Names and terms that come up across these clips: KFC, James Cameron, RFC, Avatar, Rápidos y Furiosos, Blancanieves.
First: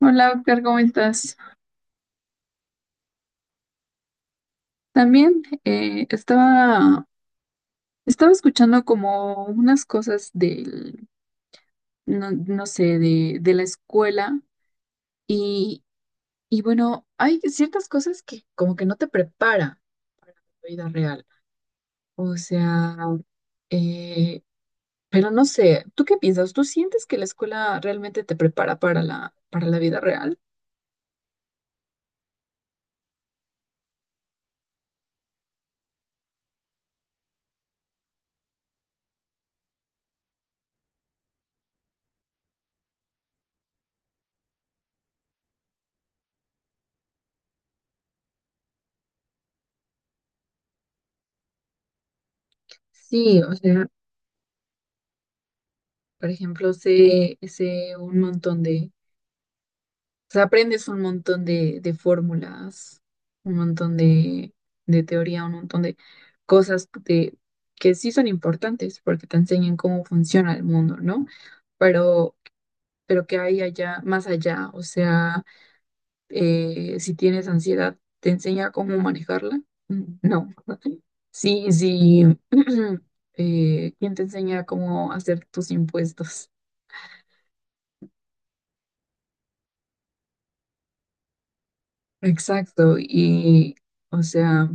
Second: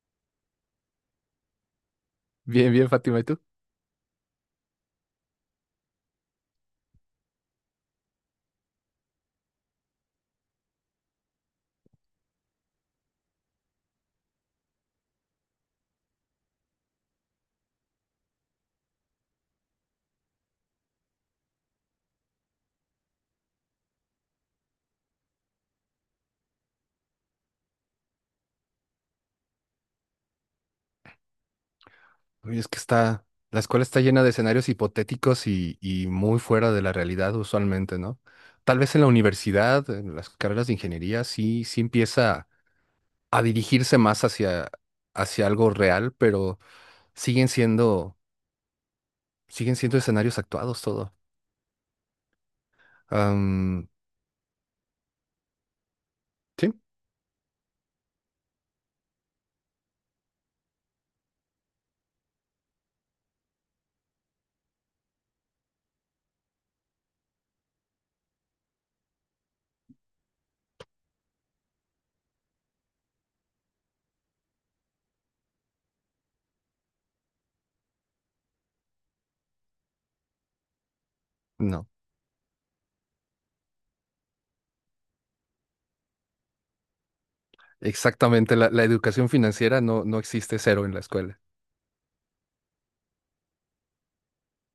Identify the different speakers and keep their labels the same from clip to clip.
Speaker 1: Hola, Oscar, ¿cómo estás?
Speaker 2: Bien, bien, Fátima, ¿y tú?
Speaker 1: También estaba escuchando como unas cosas del, no, no sé, de la escuela y, y bueno, hay ciertas cosas que como que no te prepara para la vida real. O sea, eh, pero no sé, ¿tú qué piensas? ¿Tú sientes que la escuela realmente te prepara para para la vida real?
Speaker 2: Oye, es que está, la escuela está llena de escenarios hipotéticos y muy fuera de la realidad usualmente, ¿no? Tal vez en la universidad, en las carreras de ingeniería, sí, sí empieza a dirigirse hacia algo real, pero siguen siendo, siguen siendo escenarios actuados todo.
Speaker 1: Sí, o sea,
Speaker 2: Am,
Speaker 1: por ejemplo,
Speaker 2: sí,
Speaker 1: sé un montón de. O sea, aprendes un montón de fórmulas, un montón de teoría, un montón de cosas de- que sí son importantes porque te enseñan cómo funciona el mundo, ¿no? Pero, pero que hay allá, más allá, o sea, si tienes ansiedad, ¿te enseña cómo manejarla? Mm, no. Sí,
Speaker 2: no,
Speaker 1: sí. ¿Quién te enseña cómo hacer tus impuestos?
Speaker 2: exactamente, la educación financiera no existe cero en la escuela.
Speaker 1: Exacto. Y, o sea...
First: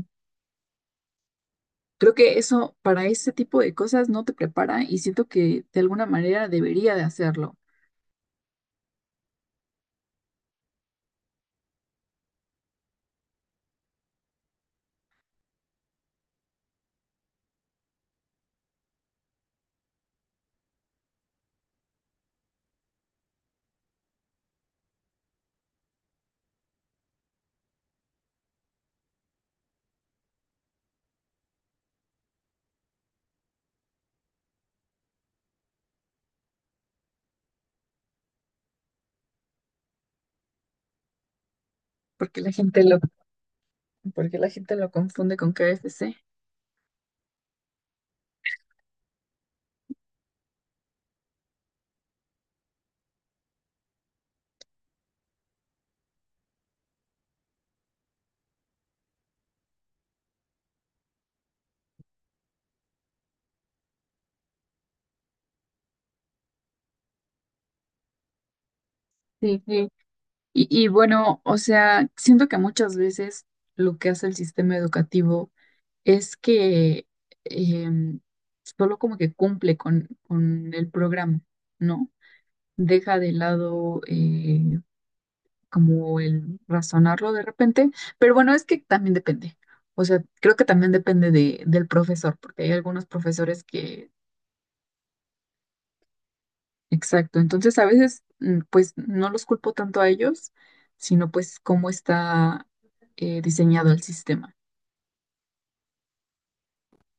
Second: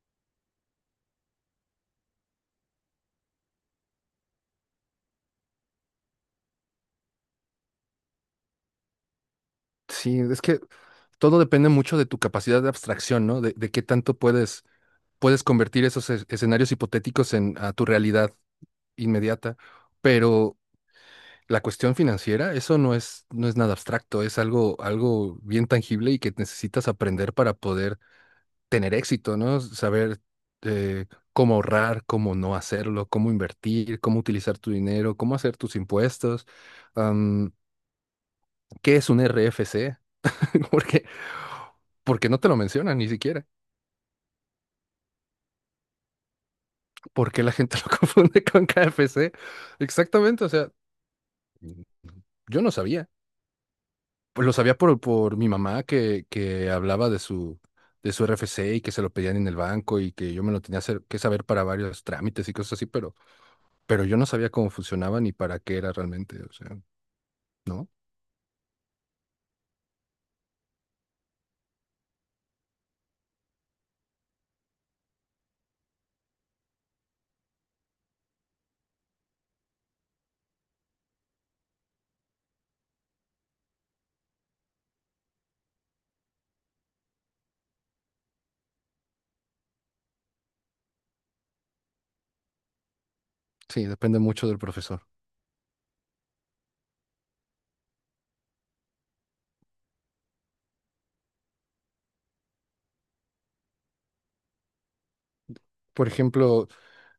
Speaker 1: Creo que eso, para ese tipo de cosas, no te prepara y siento que de alguna manera debería de hacerlo,
Speaker 2: Sí, es que todo depende mucho de tu capacidad de abstracción, ¿no? De qué tanto puedes convertir esos escenarios hipotéticos en a tu realidad inmediata, pero la cuestión financiera, eso no es nada abstracto, algo bien tangible y que necesitas aprender para poder tener éxito, ¿no? Saber eh, cómo ahorrar, cómo no hacerlo, cómo invertir, cómo utilizar tu dinero, cómo hacer tus impuestos, am, qué es un RFC, porque, porque no
Speaker 1: porque
Speaker 2: te lo mencionan ni siquiera,
Speaker 1: porque la gente lo confunde con KFC.
Speaker 2: porque la gente lo confunde con KFC. Exactamente, o sea, mm, yo no sabía. Pues lo sabía por mi mamá que hablaba de su RFC y que se lo pedían en el banco y que yo me lo que saber para varios trámites y cosas así, pero yo no sabía cómo funcionaba ni para qué era realmente. O sea, ¿no?
Speaker 1: Sí, sí, sí. Y bueno, o sea, siento que muchas veces lo que hace el sistema educativo es que em, solo como que cumple con el programa, ¿no? Deja de lado, como el razonarlo de repente, pero bueno, es que también depende. O sea, creo que también depende del profesor, porque hay algunos profesores
Speaker 2: Sí,
Speaker 1: que,
Speaker 2: depende mucho del profesor.
Speaker 1: exacto, entonces a veces pues no los culpo tanto a ellos, sino pues cómo está diseñado el sistema.
Speaker 2: Por ejemplo,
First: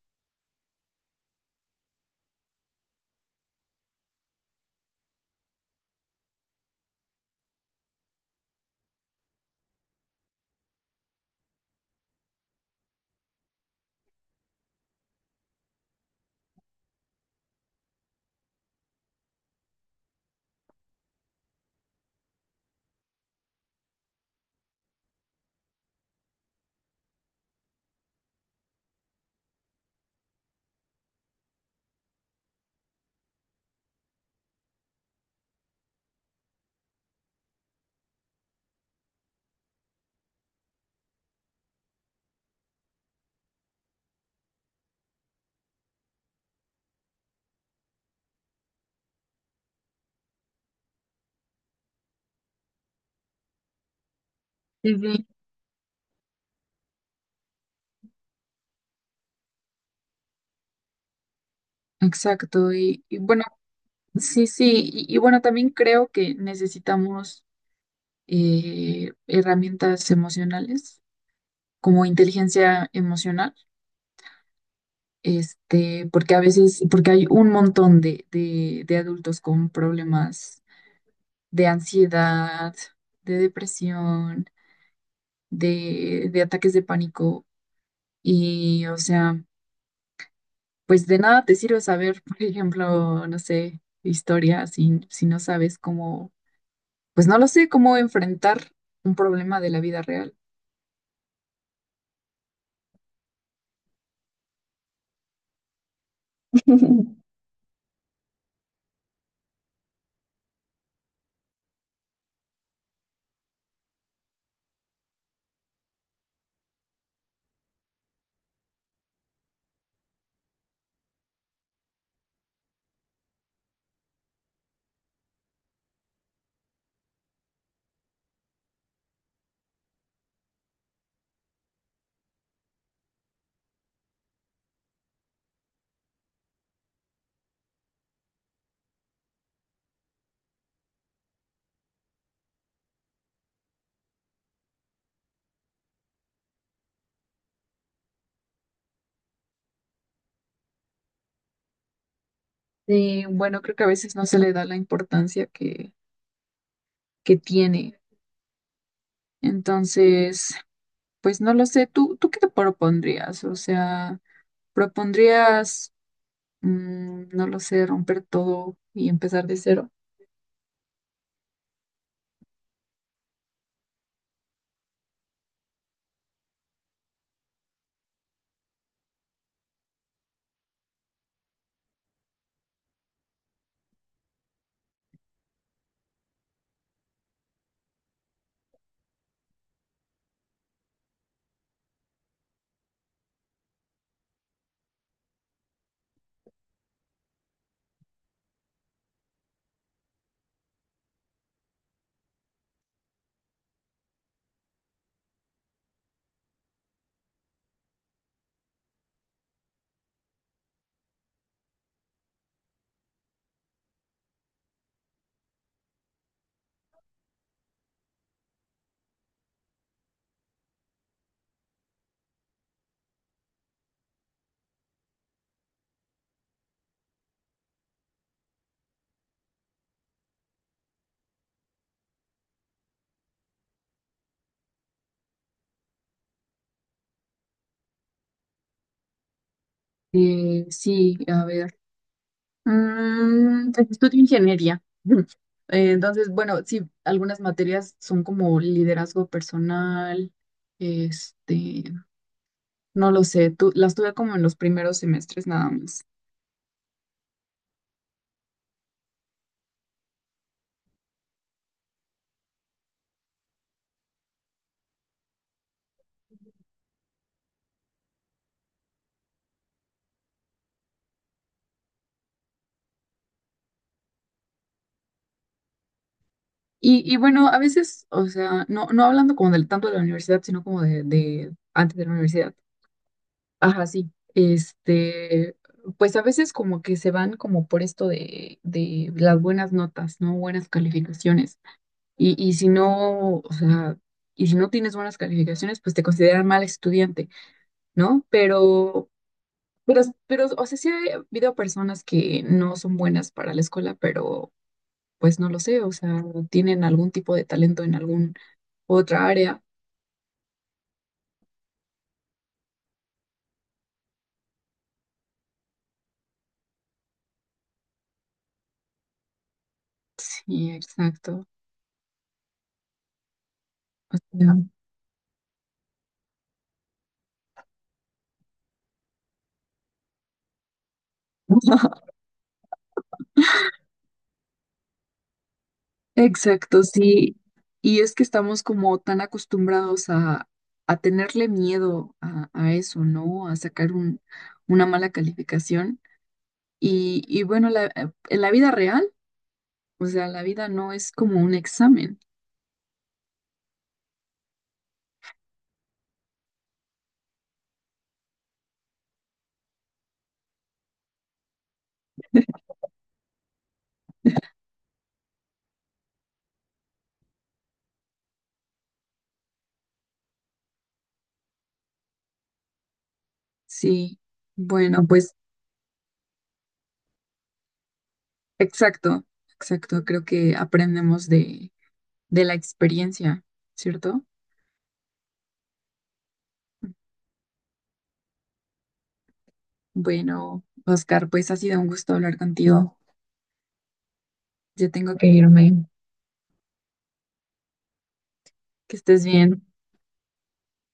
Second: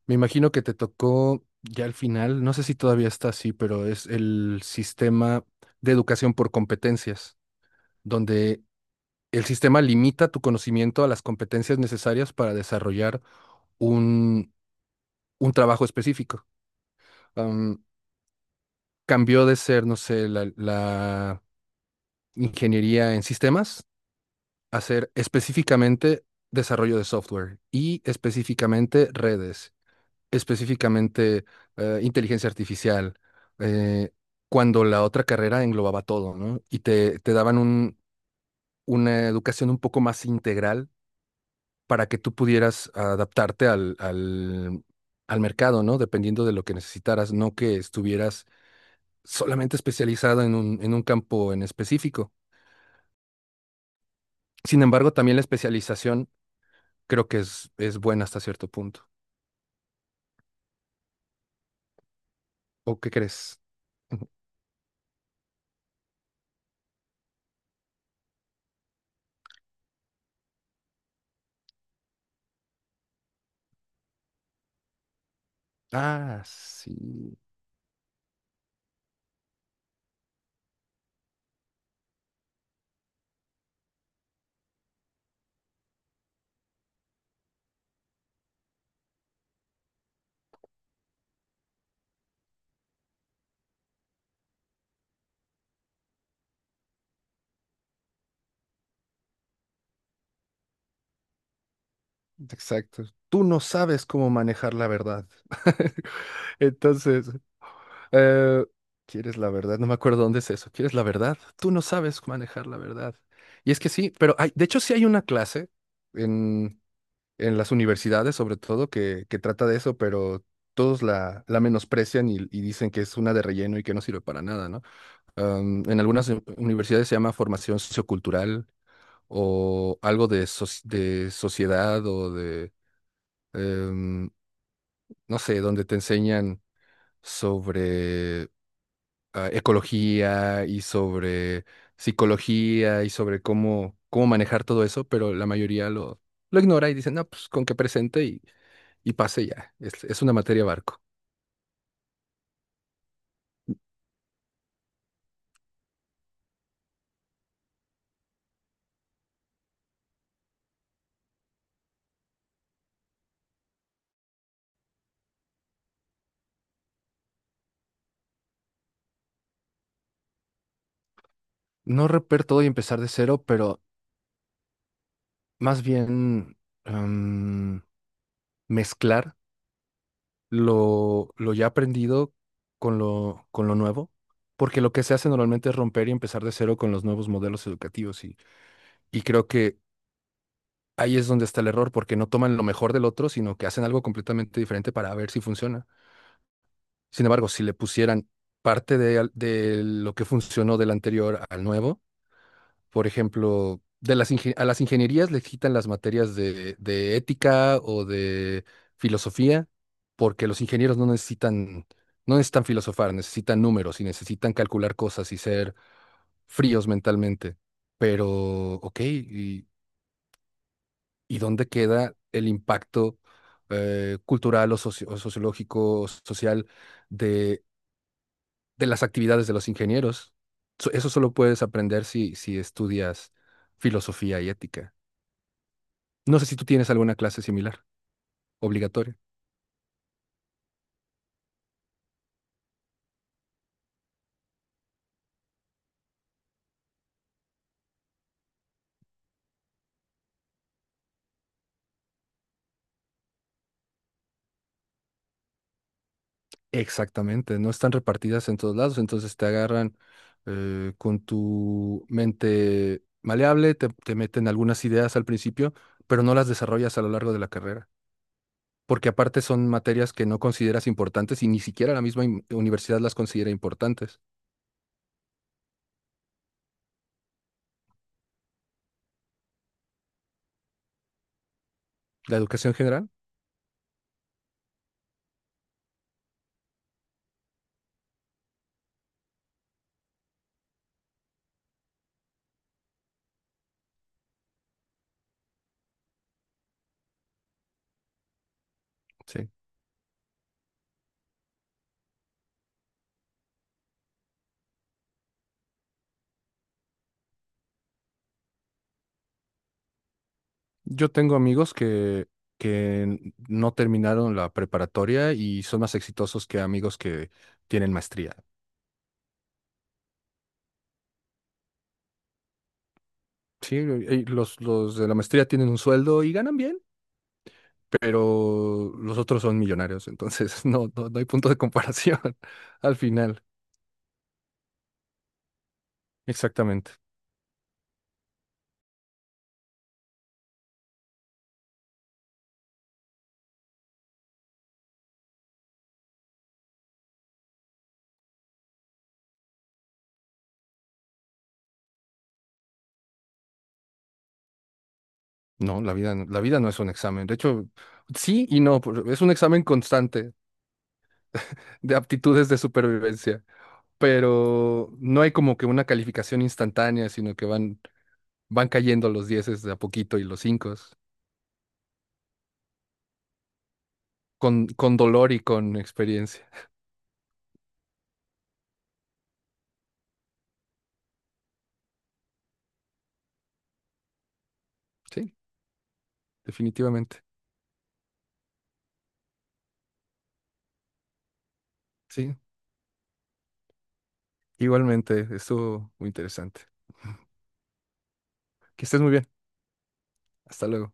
Speaker 2: me imagino que te tocó ya al final, no sé si todavía está así, pero es el sistema de educación por competencias, donde el sistema limita tu conocimiento a las competencias necesarias para desarrollar un, un trabajo específico. Am, Cambió de ser, no sé, la ingeniería en sistemas a ser específicamente desarrollo de software y específicamente redes, específicamente inteligencia artificial, eh, cuando la otra carrera englobaba todo, ¿no? Y te daban una educación un poco más integral para que tú pudieras adaptarte al mercado, ¿no? Dependiendo de lo que necesitaras, no que estuvieras solamente especializado en en un campo en específico. Sin
Speaker 1: Sí,
Speaker 2: embargo,
Speaker 1: sí.
Speaker 2: también la especialización creo que es buena hasta cierto punto.
Speaker 1: Exacto,
Speaker 2: ¿O qué
Speaker 1: y bueno,
Speaker 2: crees?
Speaker 1: sí, sí, y bueno, también creo que necesitamos herramientas emocionales, como inteligencia emocional. Este, porque a
Speaker 2: Ah,
Speaker 1: veces, porque hay
Speaker 2: sí,
Speaker 1: un montón de adultos con problemas de ansiedad, de depresión, de ataques de pánico. Y, o sea, pues de nada te sirve saber, por ejemplo, no sé, historia, si no sabes cómo, pues no lo sé, cómo enfrentar un problema de la vida real.
Speaker 2: exacto. Tú no sabes cómo manejar la verdad. Entonces, Eh, ¿quieres la verdad? No me acuerdo dónde es eso. ¿Quieres la verdad? Tú no sabes manejar la verdad. Y es que sí, pero hay, de hecho sí hay una clase en, en las universidades, sobre todo, que trata de eso, pero todos la menosprecian y dicen que es una de relleno y que no sirve para nada, ¿no? En algunas universidades se llama formación sociocultural o algo de, de sociedad o de, em, no sé, donde te enseñan sobre ecología y sobre psicología y sobre cómo, cómo manejar todo eso, pero la mayoría lo ignora y dicen no, pues con que presente y pase ya. Es una materia barco.
Speaker 1: Y bueno, creo que a veces no se le da la importancia que tiene. Entonces... Pues no lo sé, tú qué te propondrías? O sea, ¿propondrías, no lo sé, romper todo y empezar de cero?
Speaker 2: No romper todo y empezar de cero, pero más bien em, mezclar lo ya aprendido con lo nuevo, porque lo que se hace normalmente es romper y empezar de cero con los nuevos modelos educativos y creo que ahí es donde está el error, porque no toman lo mejor del otro, sino que hacen algo completamente diferente para ver si funciona. Sin embargo, si le pusieran parte de lo que funcionó del anterior al nuevo, por ejemplo, a las ingenierías les quitan las materias de ética o de filosofía, porque los ingenieros no necesitan, no necesitan filosofar, necesitan números y necesitan calcular cosas y ser fríos mentalmente. Pero, ok, y ¿y dónde queda el impacto cultural o sociológico, o social de, de las actividades de los ingenieros? Eso solo puedes aprender si estudias filosofía y ética. No sé si tú tienes alguna clase similar, obligatoria.
Speaker 1: Sí, a ver. Mm, pues estudio ingeniería. Entonces, bueno, sí, algunas materias son como liderazgo personal, este, no lo sé, tú, las tuve como en los primeros semestres nada más.
Speaker 2: Exactamente, no están repartidas en todos lados, entonces te agarran con tu mente maleable, te meten algunas ideas al principio, pero no las desarrollas a lo largo de la carrera. Porque aparte son materias que no consideras importantes y ni siquiera la misma universidad las considera importantes.
Speaker 1: Y bueno, a veces, o sea, no hablando como del, tanto de la universidad, sino como de antes de la
Speaker 2: La
Speaker 1: universidad.
Speaker 2: educación general,
Speaker 1: Ajá, sí. Este, pues a veces como que se van como por esto de las buenas notas, ¿no? Buenas calificaciones. Y si no, o sea, y si no tienes buenas calificaciones, pues te consideran mal estudiante, ¿no?
Speaker 2: sí.
Speaker 1: Pero, pero, o sea, sí ha habido personas que no son buenas para la escuela, pero pues no lo sé, o sea, tienen algún tipo de talento en algún otra área.
Speaker 2: Yo tengo amigos que no terminaron la preparatoria y son más exitosos que amigos que tienen maestría.
Speaker 1: Sí, exacto.
Speaker 2: Sí,
Speaker 1: O sea,
Speaker 2: los de la maestría tienen un sueldo y ganan bien, pero los otros son millonarios, entonces no, no, no hay punto de comparación al final.
Speaker 1: exacto,
Speaker 2: Exactamente.
Speaker 1: sí. Y es que estamos como tan acostumbrados a tenerle miedo a eso, ¿no? A sacar un, una mala calificación. Y bueno, en la vida real, o sea, la vida no es como un examen.
Speaker 2: No, la vida, la vida no es un examen. De hecho, sí y no, es un examen constante de aptitudes de supervivencia, pero no hay como que una calificación instantánea, sino que van, van cayendo los dieces de a poquito y los cinco,
Speaker 1: Sí.
Speaker 2: con
Speaker 1: Bueno,
Speaker 2: dolor
Speaker 1: pues
Speaker 2: y con experiencia.
Speaker 1: exacto, exacto. Creo que aprendemos de la experiencia, ¿cierto?
Speaker 2: Sí, definitivamente.
Speaker 1: Bueno, Oscar, pues ha sido un gusto
Speaker 2: Sí,
Speaker 1: hablar contigo. Ya tengo que
Speaker 2: igualmente,
Speaker 1: irme.
Speaker 2: estuvo muy interesante. Que
Speaker 1: Que
Speaker 2: estés muy
Speaker 1: estés
Speaker 2: bien.
Speaker 1: bien.
Speaker 2: Hasta luego.